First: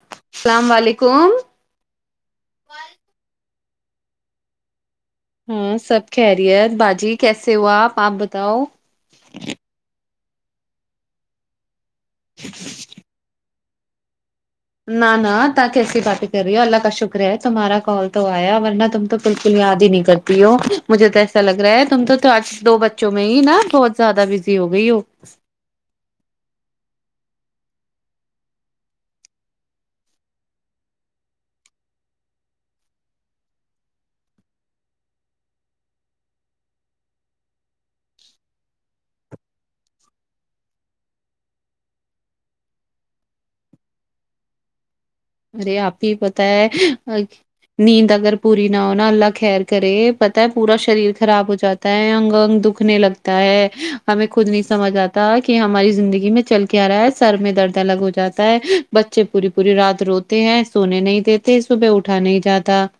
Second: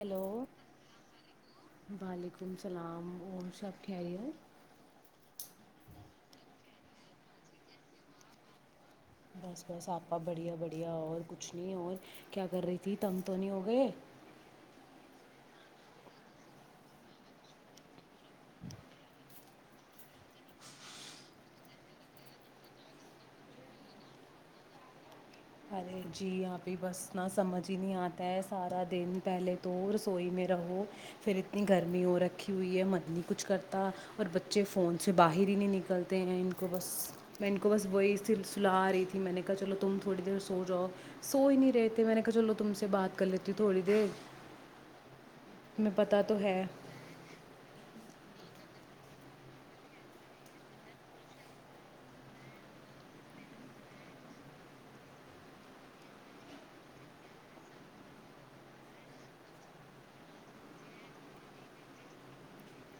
hello السلام علیکم وعلیکم السلام ش [unintelligible] کیاہریو [unintelligible] ہاں سب کہہریت باجی کیسے ہوا آپ آپ بتاؤ پاپا بڑھیا بڑھیا اور کھ نہیں اور [unintelligible] کیا کر رہی تھی تنگ تو نہیں ہوگا [unintelligible] و [unintelligible] نا نا تاک کیسی باتیں کر رہی ہو اللہ کا شکر ہے تمہار کال تو آیا ورنہ تم تو بالکل یاد ہی نہیں کرتی ہو مجھے تو ایسا لگ رہا ہے تم تو آج دو بچوں میں ہی نا بہت زیادہ بزی ہو گئی ہو [unintelligible] ارے جی آپھی بس ن سمجھ ہی نہیں آتا ہے سارا دن پہلے تو رسوئی میں رہو پھر اتنی گرمی ہو رکھی ہوئی ہے مت نہیں کچھ کرتا اور بچے فون سے باہر ہی نہیں نکلتے ہیں ان کو بس میں ان کو بس وہی سل سلا رہی تھی میں نے کہا چلو تم تھوڑی دیر [unintelligible] سو جاؤ سو ہی نہیں رہے تھے میں نے کہا چلو تم سے بات کر لیتی تھوڑی دیر ارے میں آپ ہی پتہ تو پتا ہے نیند اگر پوری نہ ہونا اللہ خیر کرے پتا ہے پورا شریر خراب ہو جاتا ہے انگ انگ دکھنے لگتا ہے ہمیں خود نہیں سمجھ آتا کہ ہماری زندگی میں چل کے آ رہا ہے سر میں درد الگ ہو جاتا ہے بچے پوری پوری رات رو [unintelligible] تے ہیں سونے نہیں دیتے صبح اٹھا نہیں جاتا [unintelligible]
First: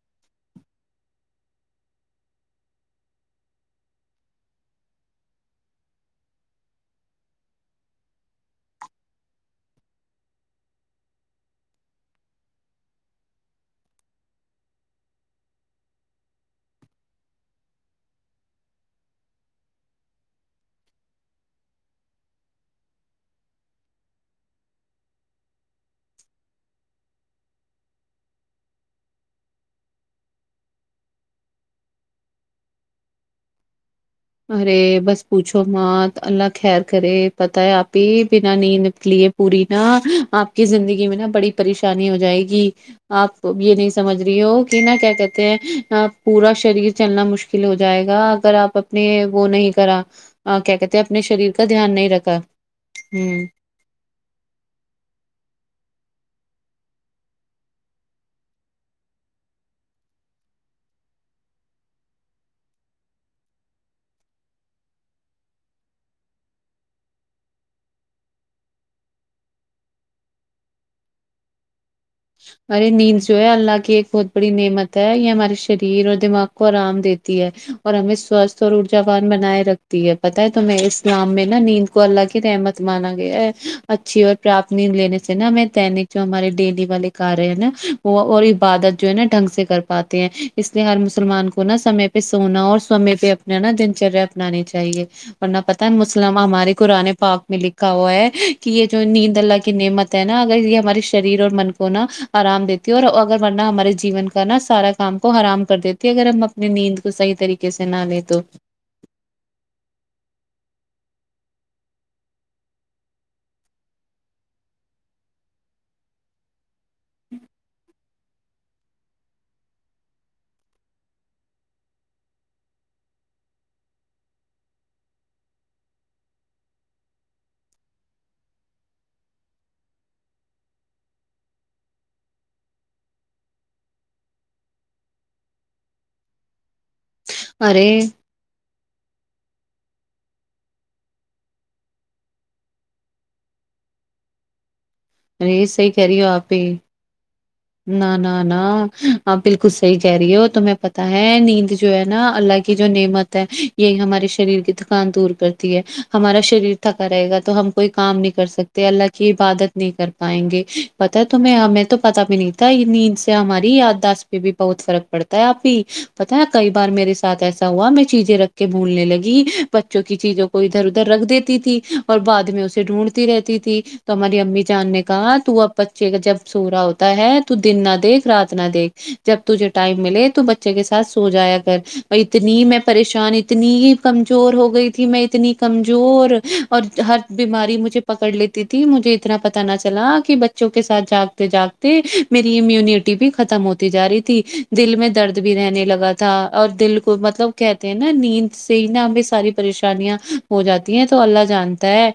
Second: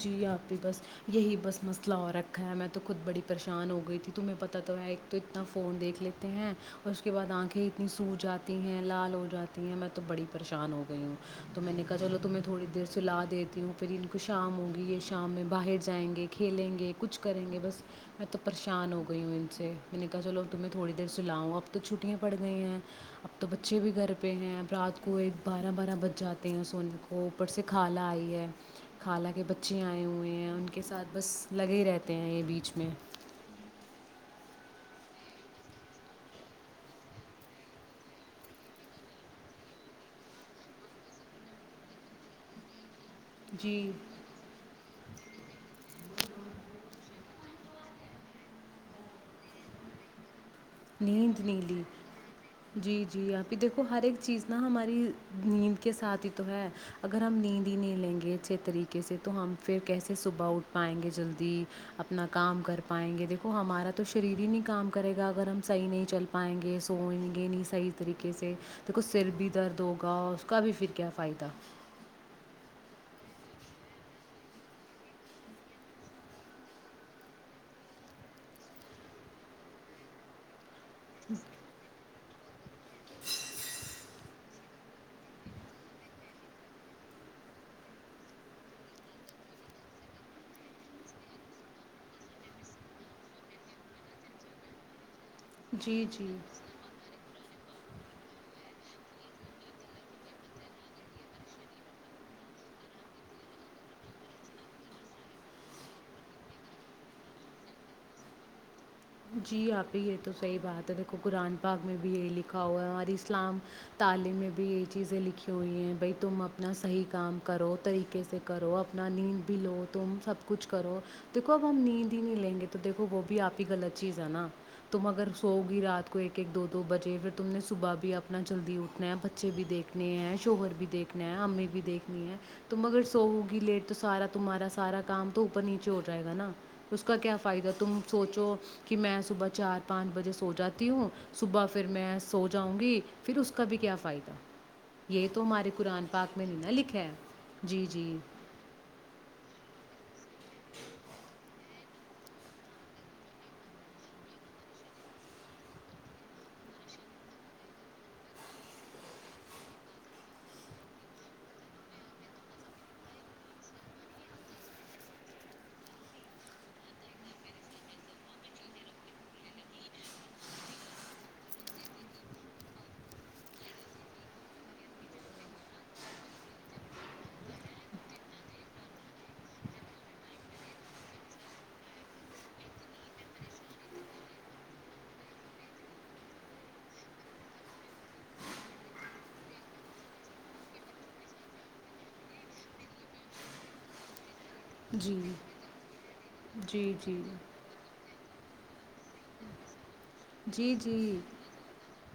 جی آپ بھی بس یہی بس مسئلہ اور رکھا ہے میں تو خود بڑی پریشان ہو گئی تھی تمہیں پتتا تو ایک تو اتنا فون دیکھ لیتے ہیں اور اس کے بعد آنکھیں اتنی سو جاتی ہیں لال ہو جاتی ہیں میں تو بڑی پریشان ہو گئی ہوں تو میں نے کہا چلو تمہیں تھوڑی دیر س لا دیتی ہوں پھر ان شام ہوگی یہ شام میں باہر جائیں گے کھیلیں گے کچھ کریں گے بس میں تو پریشان ہو گئی ہوں ان سے میں نے کہا چلو تمہیں تھوڑی دیر سلاؤں اب تو چھٹیاں پڑ گئی ہیں اب تو بچے بھی گھر پہ ہیں اب رات کو ایک بارہ بارہ بج جاتے ہیں سونے کو اوپر سے کالا آئی ہے [unintelligible] خالہ کے بچے آئے ہوئے ہیں ان کے ساتھ بس لگے ہی رہتے ہیں یہ بیچ میں ارے بس پوچھو مات اللہ خیر کرے پتہ ہے آپ ہی بنا نیند نکلی ہے پوری نا آپ کی زندگی میں نا بڑی پریشانی ہو جائے گی آپ یہ نہیں جی سمجھ رہی ہو کہ نا کیا کہتے ہیں پورا شریر چلنا مشکل ہو جائے گا اگر آپ نے وہ نہیں کرا [unintelligible] ہیں اپنے نیند شریر نی کا لی دھیان نہیں رکھا جی جی ہوں ابھی دیکھو ہر ایک چیز نا ہماری نیند کے ساتھ تو ہے اگر ہم نیند ہی نہیں لیں گے اچھے طریقے سے تو ہم پھر کیسے صبح اٹھ پائیں گے جلدی اپنا کام کر پائیں گے دیکھو ہمارا تو شریر ہی نہیں کام کرے گا اگر ہم [inaudible] صحیح نہیں چل پائیں گے سوئیں گے نہیں صحیح طریقے سے د کھ سر بھی درد ہوگا اس کا بھی پھر کیا فائدہ ارے نیند جو ہے اللہ کی ایک بہت بڑی نعمت ہے یہ ہمارے شریر اور دماغ کو آرام دیتی ہے اور ہمیں سوستھ اور ارجاوان بنائے رکھتی ہے پتہ ہے تو میں اسلام میں نا نیند کو اللہ کی نعمت مانا گیا ہے اچھی اور پراپت نیند لینے سے نا ہم دینک جو ہمارے ڈیلی والے ک ہے نا وہ اور عبادت جو ہے نا ڈھنگ سے کر پاتے ہیں اس لیے ہر مسلمان کو نا سمے پہ سونا اور سمے پہ اپنا نا دن چریا اپنانی چاہیے [inaudible] ورنا پت ہے جی جی مسلم ہمارے قآانے پاپ [inaudible] میں لکھا ہوا ہے کہ یہ جو نیند اللہ کی نعمت ہے نا اگر یہ ہمارے شریر اور من [inaudible] کو نا آرام دیتی اور اگر ورنہ ہمارے جیون کا نا سارا کام کو آرام کر دیتی ہے اگر ہم اپنی نیند کو صحیح طریقے سے نہ لیں تو [inaudible] جی آپھی یہ تو صحیح بات ہے دیکھو قرآن پااک میں بھی یہی لکھا ہوا ہے ہماری اسلام تعلیم میں بھی یہی چیزیں لکھی ہوئی ہیں بھائی تم نہ صحیح کام کرو طریقے سے [inaudible] کرو اپنا نیند بھی لو تم سب کچھ کرو دیکھو اب ہم نیند ہی نہیں لیں گے تو دیکھو وہ بھی آپ ہی غط چیز ہے نا تم اگر سوؤ گی رات کو ایک ایک دو دو بجے پھر تم نے صبح بھی اپنا جلدی اٹھنا ہے بچے بھی دیکھنے ہیں شوہر بھی دیکھنا ہے امی بھی دیکھنی ہے تم اگر سوؤ گی لیٹ تو سارا تمہارا سارا کام تو اوپر نیچے ہو جائے گا نا [inaudible] اس کا کیا فائدہ ارے تم سوچو کہ میں صبح چار پانچ بجے سو جاتی ہوں صبح پھر میں سو جاؤں گی پھر اس کا بھی کیا فائدہ یہ ارے تمارے قرآن پاک میں نہیں نا لکھا جی جی نا نا نا نا کچھ صحیح کہہ رہی ہو تمہیں پتہ ہے نیند جو ہے نا اللہ کی جو نعمت ہے یہ ہماری شریر کی دکان دور کرتی ہے ہمارا شدید تھکا رہے گا تو ہم کوئی کام نہیں کر سکتے اللہ کی عبادت نہیں کر پائیں گے پتہ تو میں تو پتہ بھی نہیں نیند سے ہماری یادداشت پہ بھی بہت فرق پڑتا ہے اپی پتہ ہے کئی بار میرے ساتھ ایسا ہوا میں چیزیں رکھ کے بھولنے لگی بچوں کی چیزوں کو ادھر ادھر رکھ دیتی تھی اور بعد میں اسے ڈھونڈتی رہتی تھی تو ہماری امی جان نے کہا تو اب بچے کا جب سو رہا ہوتا ہے دن نہ دیکھ رات نہ دیکھ جب تجھے ٹائم ملے تو بچے کے ساتھ سو جایا کر بھئی اتنی میں پریشان اتنی ہی کمزور ہو گئی تھی میں اتنی کمزور اور ہر بیماری مجھے پکڑ لیتی تھی مجھے اتنا پتہ نہ چلا کہ بچوں کے ساتھ جاگتے جاگتے میری ایمیونٹی [inaudible] بھی ختم ہوتی جا رہی تھی دل میں جی درد بھی رہنے لگا تھا اور جی دل کو جی مطلب کہتے ہیں نا نیند سے نا امی ساری پریشانی شادیاں ہو جی جاتی ہیں جی تو اللہ جانتا ہے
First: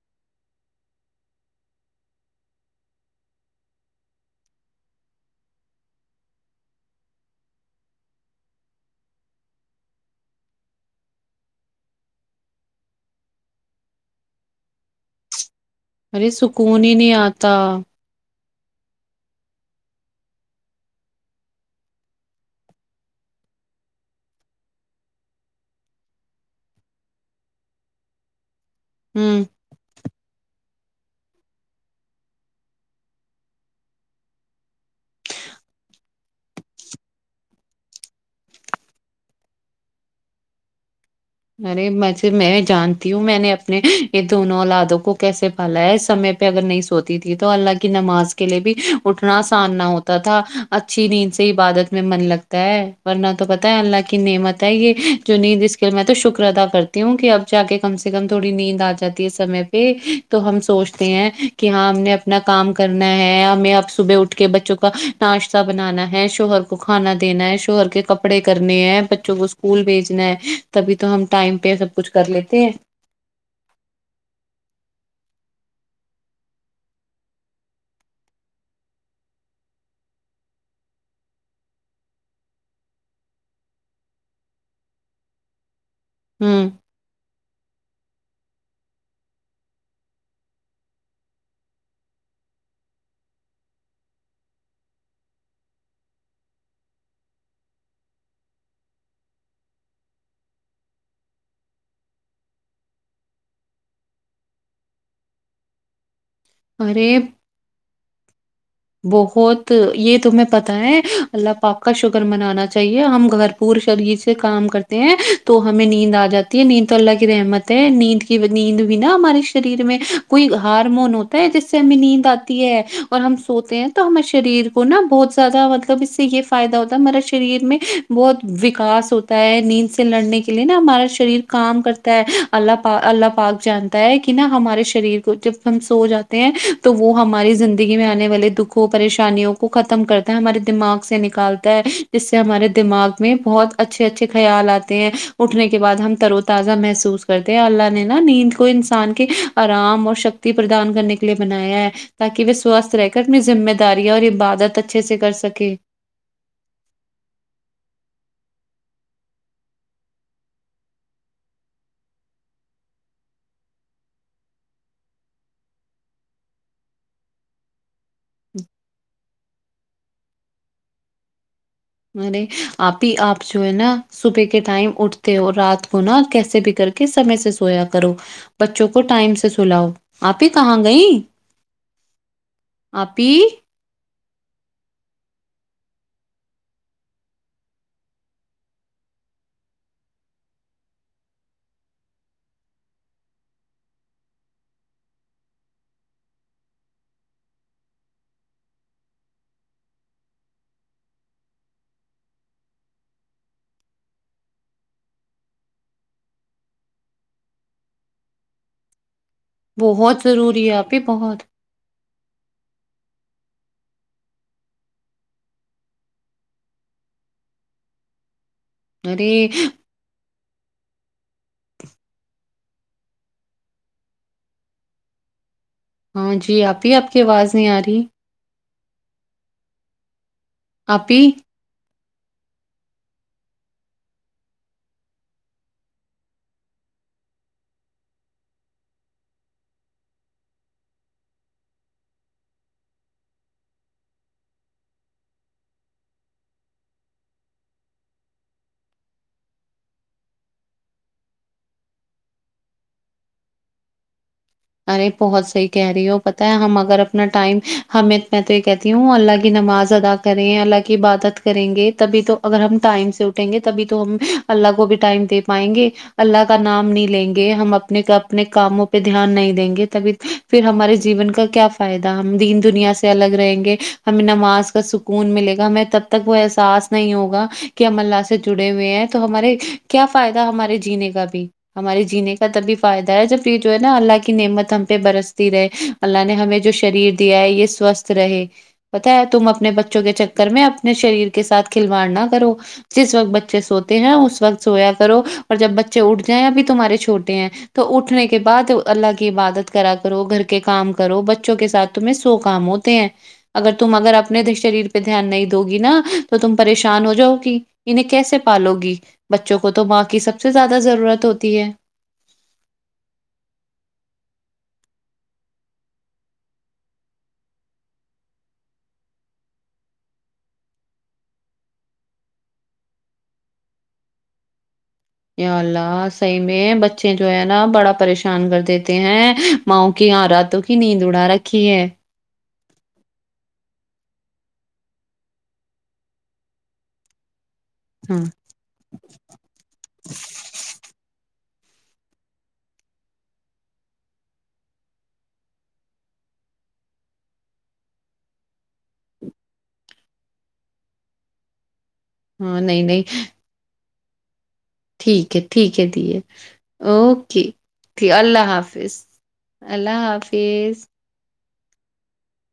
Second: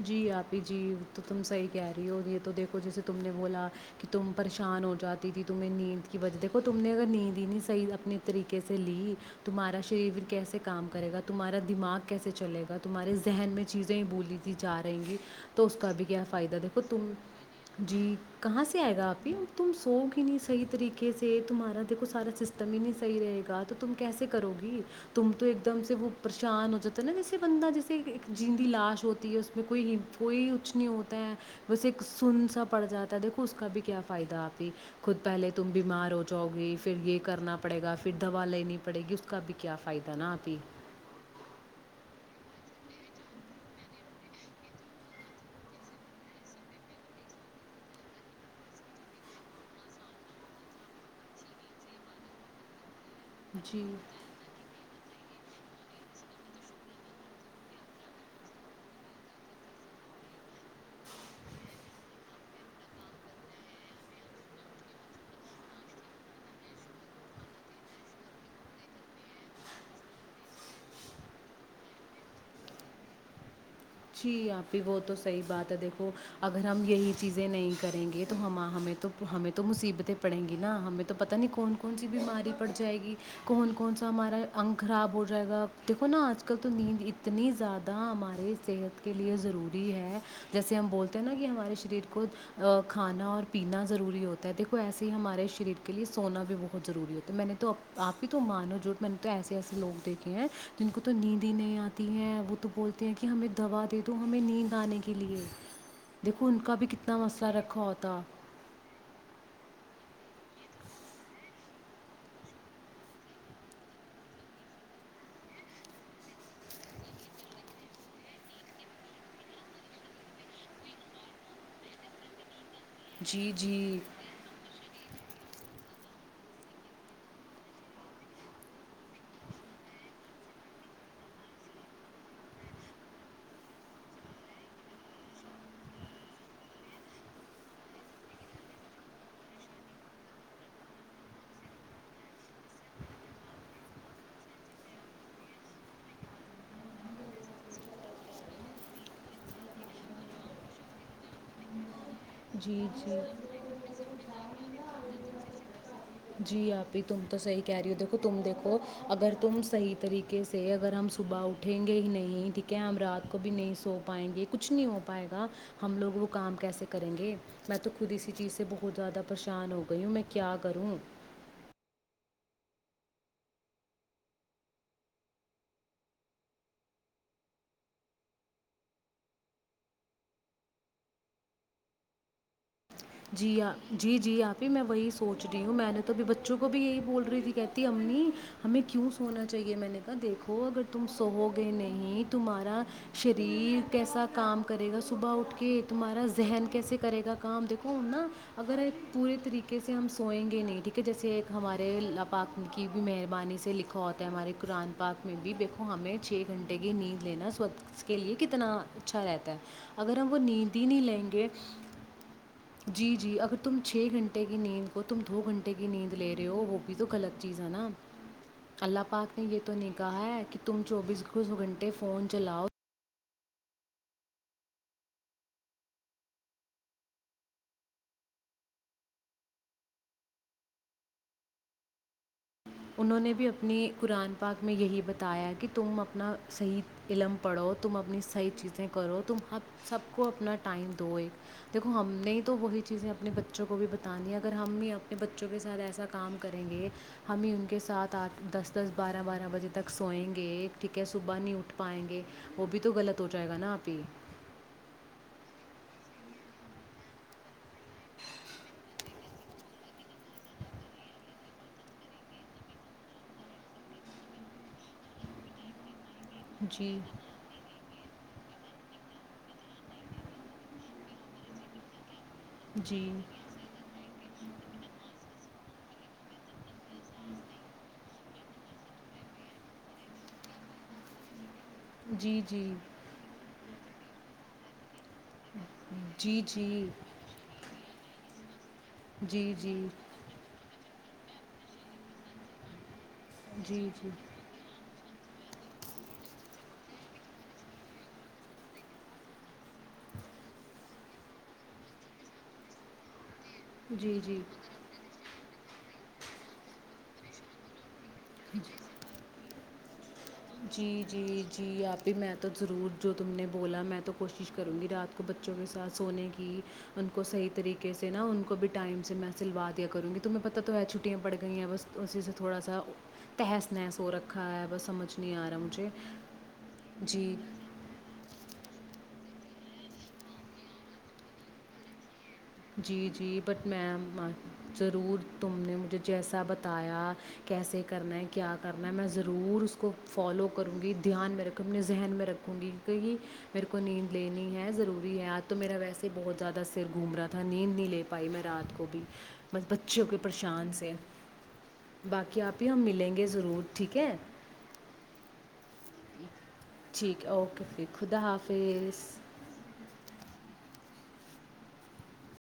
جی آپی جی تو تم صحیح کہہ رہی ہو یہ تو دیکھو جیسے تم نے بولا کہ تم پریشان ہو جاتی تھی تمہیں نیند کی وجہ دیکھو تم نے اگر نیند ہی نہیں صحیح اپنے طریقے سے لی تمہارا شریر کیسے کام کرے گا تمہارا دماغ کیسے چلے گا تمہارے ذہن میں چیزیں ہی بولی تھی جا رہیں گی تو اس کا بھی کیا ارے فائد دیکھو سکون ہی تم نہیں آتا جی کہاں سے آئے گا اپی تم سو گی ہی نہیں صحیح طریقے سے تمہارا دیکھو سارا سسٹم ہی نہیں صحیح رہے گا تو تم کیسے کرو گی تم تو ایک دم سے وہ پریشان ہو جاتی نا جیسے بندہ جیسے ایک جن [inaudible] لاش ہوتی ہوں ہے اس میں کوئی کوئی کچھ نہیں ہوتا ہے بس ایک سن سا پڑ جاتا ہے دیکھو اس کا بھی کیا فائدہ اپی خود پہلے تم بیمار ہو جاؤ گی پھر یہ کرنا پڑے گا پھر دوا لینی پڑے گی اس کا بھی کیا فائدہ نا آپی ارے وسے میں جانتی ہوں میں نے اپنے یہ دونوں اولادوں کو کیسے پالا ہے سمے پہ اگر نہیں سوتی تھی تو اللہ کی نماز کے لیے بھی اٹھنا آسان نہ ہوتا تھا اچھی نیند سے عبادت میں من لگتا ہے ورنہ تو پتا ہے جی اللہ کی نعمت ہے یہ جو نیند [inaudible] تو شکر ادا کرتی ہوں کہ اب جا کے کم سے کم تھوڑی نیند آ جاتی ہے سمے پہ تو ہم سوچتے ہیں کہ ہاں ہم نے اپنا کام کرنا ہے ہمیں اب صبح اٹھ کے بچوں کا ناشتہ بنانا ہے شوہر کو کھانا دینا ہے شوہر کے کپڑے کرنے ہیں بچوں کو اسکول بھیجنا ہے تبھی تو ہم ٹائم پہ سب کچھ کر لیتے ہیں جی آپی وہ تو صحیح بات ہے دیکھو اگر ہم یہی چیزیں نہیں کریں گے تو ہم ہمیں تو ہمیں تو مصیبتیں پڑیں گی نا ہمیں تو پتہ نہیں کون کون سی بیماری پڑ جائے گی کون کون سا ہمارا انگ خراب ہو جائے گا دیکھو نا آج کل ہ تو نیند اتنی زیادہ نہ ہمارے [inaudible] صحت کے لیے ضروری ہے جیسے ہم بولتے ہیں نا کہ ہمارے شریر کو کھانا اور پینا ضروری ہوتا ہے دیکھو ایسے ہی ہمارے شریر کے لیے سونا بھی بہت ضروری ہوتا ہے میں نے تو آپ ہی تو مانو جھوٹ میں نے تو ایسے ایسے لوگ دیکھے ہیں جن کو تو نیند ہی نہیں آتی ہے وہ تو بولتے ہیں کہ ہمیں دوا دے دو ہمیں نیند آنے کے لیے دیکو ان کا بھی کتنا ارے مسئلہ رکھا کتا [inaudible] بہت یہ تمہیں پتہ ہے اللہ پاپ کا شوگر منانا چاہیے ہم گھر پور شریر سے کام کرتے ہیں تو ہمیں نیند آ جاتی ہے نیند تو اللہ کی رحمت ہے نیند کی نیند بھی نا ہمارے شریر میں کوئی ہارمون ہوتا ہے جس سے ہمیں نیند آتی ہے اور ہم جی ہوتے جی ہیں تو ہمیں شریر کو نا بہت زیادہ مطلب اس سے یہ فائدہ ہوتا ہے ہمارا شریر میں بہت وکاس ہوتا ہے نیند سے لڑنے کے لیے نا ہمارا شریر کام کرتا ہے اللہ اللہ پاک جانتا ہے کہ نا ہمارے شریر کو جب ہم سو جاتے ہیں تو وہ ہماری زندگی میں آنے والی دکھوں پریشانیوں کو ختم کرتا ہے ہمارے دماغ سے نکالتا ہے جس سے ہمارے دماغ میں بہت اچھے اچھے خیال آتے ہیں اٹھنے کے بعد ہم ترو تازہ محسوس کرتے ہیں اللہ نے نا نیند کو انسان کے آرام اور شکتی پردان کرنے کے لیے بنایا ہے تاکہ بھی جی سواست رہے جی اگرمیں ذمہ دارییاں اور عبادت اچھے سے کر سکے جی آپی تم تو صحیح کہہ رہی ہو دیکھو تم دیکھو اگر تم صحیح طریقے سے اگر ہم صبح اٹھیں گے ہی نہیں ٹھیک ہے ہم رات کو بھی نہیں سو پائیں گے کچھ نہیں ہو پائے گا ہم لوگ وہ کام کیسے کریں گے میں تو خود اسی چیز سے بہت زیادہ پریشان ہو گئی ہوں میں کیا کروں ارے آپ ہی آپ جو ہے نا صبح کے ٹائم اٹھتے ہو رات کو نا کیسے بھی کر کے سمے سے سویا کرو بچوں کو ٹائم سے سلاؤ آپ ہی کہاں گئی جی جی جی آپ ہی میں وہی سوچ رہی ہوں میں نے توبھی بچوں کو بھی یہی بول رہی تھی کہتی امی ہمیں کیوں سونا چاہیے میں نے کہا دیکھو اگر تم سو گے نہیں تمہارا شریر کیسا کام کرے گا صبح اٹھ کے تمہارا ذہن کیسے کرے گا کام دیکھو تو نا اگر ایک پورے طریقے سے ہم سوئیں گے نہیں ٹھیک ہے جیسے ایک ہمارے ال پاک کی بھی مہربانی سے لکھا ہوتا ہے ہمارے قرآن پاک میں بھی دیکھو ہمیں چھ گھنٹے کی نیند لینا سوچ کے لیے کتنا اچھا رہتا ہے اگر بہت ہم وہ ضروری ہے نیندی آپی نہیں لیں بہت گے جی جی اگر تم چھ گھنٹے کی نیند کو تم دو گھنٹے کی نیند لے رہے ہو وہ بھی تو غلط چیز ہے نا اللہ ارے پاک نے یہ تو نہیں کہا ہے کہ تم چوبیس کھ گھنٹے فون چلاؤ ہاں جی ابھی آپ کی آواز نہیں آ رہی اپی انہوں نے بھی اپنی قرآن پاک میں یہی بتایا کہ تم اپنا صحیح علم پڑھو تم اپنی صحیح چیزیں کرو تم ہم سب کو اپنا ٹائم دو ایک دیکھو ہم نے تو وہی چیزیں اپنے بچوں کو بھی بتانی ہیں اگر ہم ہی اپنے بچوں کے ساتھ ایسا کام کریں گے ہم ہی ان کے ساتھ آٹھ دس دس بارہ بارہ بجے تک سوئیں گے ٹھیک ہے صبح نہیں اٹھ پائیں گے وہ بھی تو غلط ہو جائے گا نا آپ ہی ارے بہت صحیح کہہ رہی ہو پتہ ہے ہم اگر اپنا ٹائم ہم میں تو یہ کہتی ہوں اللہ کی نماز ادا کریں اللہ کی عبادت کریں گے تبھی تو اگر ہم ٹائم سے اٹھیں گے تبھی تو ہم اللہ کو بھی ٹائم دے پائیں گے اللہ کا نام جی نہیں لیں گے ہم اپنے کا اپنے کاموں پہ دھیان نہیں دیں گے تبھی پھر ہمارے جیون کا کیا فائدہ ہم دین دنیا سے جی الگ رہیں گے ہمیں نماز کا سکون ملے گا ہمیں تب تک وہ احساس نہیں ہوگا کہ ہم اللہ سے جڑے ہوئے ہیں تو ہمارے کیا فائدہ ہمارے جینے کا بھی ہمارے جینے جی کا جی تبھی فائدہ ہے جب پیٹ نا اللہ کے کی نمتم پہ برستی رہے اللہ نے جی ہمیں جو جی شریر دیا ہے یہ سوستھ رہے پتا ہے تم جی اپنے جی بچوں کے چکر میں اب اپنے شریر کے سھ کھلواڑ نہ کرو جس وقت بچے جی سوتے جی ہیں اس وقت سویا و اور جب بچے اٹھ جائیں یا پھر تمہارے چھوٹے ہیں تو اٹھنے کے بعد اللہ کی عبادت کرا کرو گھر کے کام کرو بچوں کے ساتھ تمہیں سو کام ہوتے ہیں اگر تم اگر جی جی اپنے شریر پہ دھیان نہیں ہوگی نا تو تم پریشان ہو جاؤ گی انہیں کیسے پالو گی بچے چ کو تو ب کی سک جی جی جی آپ ہی میں تو ضرور جو تم نے گات ب سات سویح سلوا دوں گی تمہیں پت تو گئی با ساا ہےجھ اللہ صحیح میں بچے جو جی ہے نا بڑا پریشان کر دیتے ہیں ماؤ کی یہاں راتوں کی نیند اڑا رکھی ہے جی جی بٹ میم ضرور تم نے مجھے جیسا بتایا کیسے کرنا ہاں ہے کیا کرنا ہے میں ضرور اس کو فالو کروں گی دھیان میرے اپنے ذہن میں رکھوں گی کیون کہہ میرے کو نیند لینی ہے ضروری ہے آج تو میرا ویسے ہی بہت زیادہ سر گھوم رہا تھا ت نیند نہیں لے پائی میں رات کو بھی بس بچوں کے پریشان سے باقی ہاں آپ ہی ہم نہیں ملیں نہیں گے ضرور ٹھیک ہے ٹھیک ہے ٹھیک ہے ہے ٹھیک ہے اوکے پھر ٹھیک خدا اللہ حافظ اللہ حافظ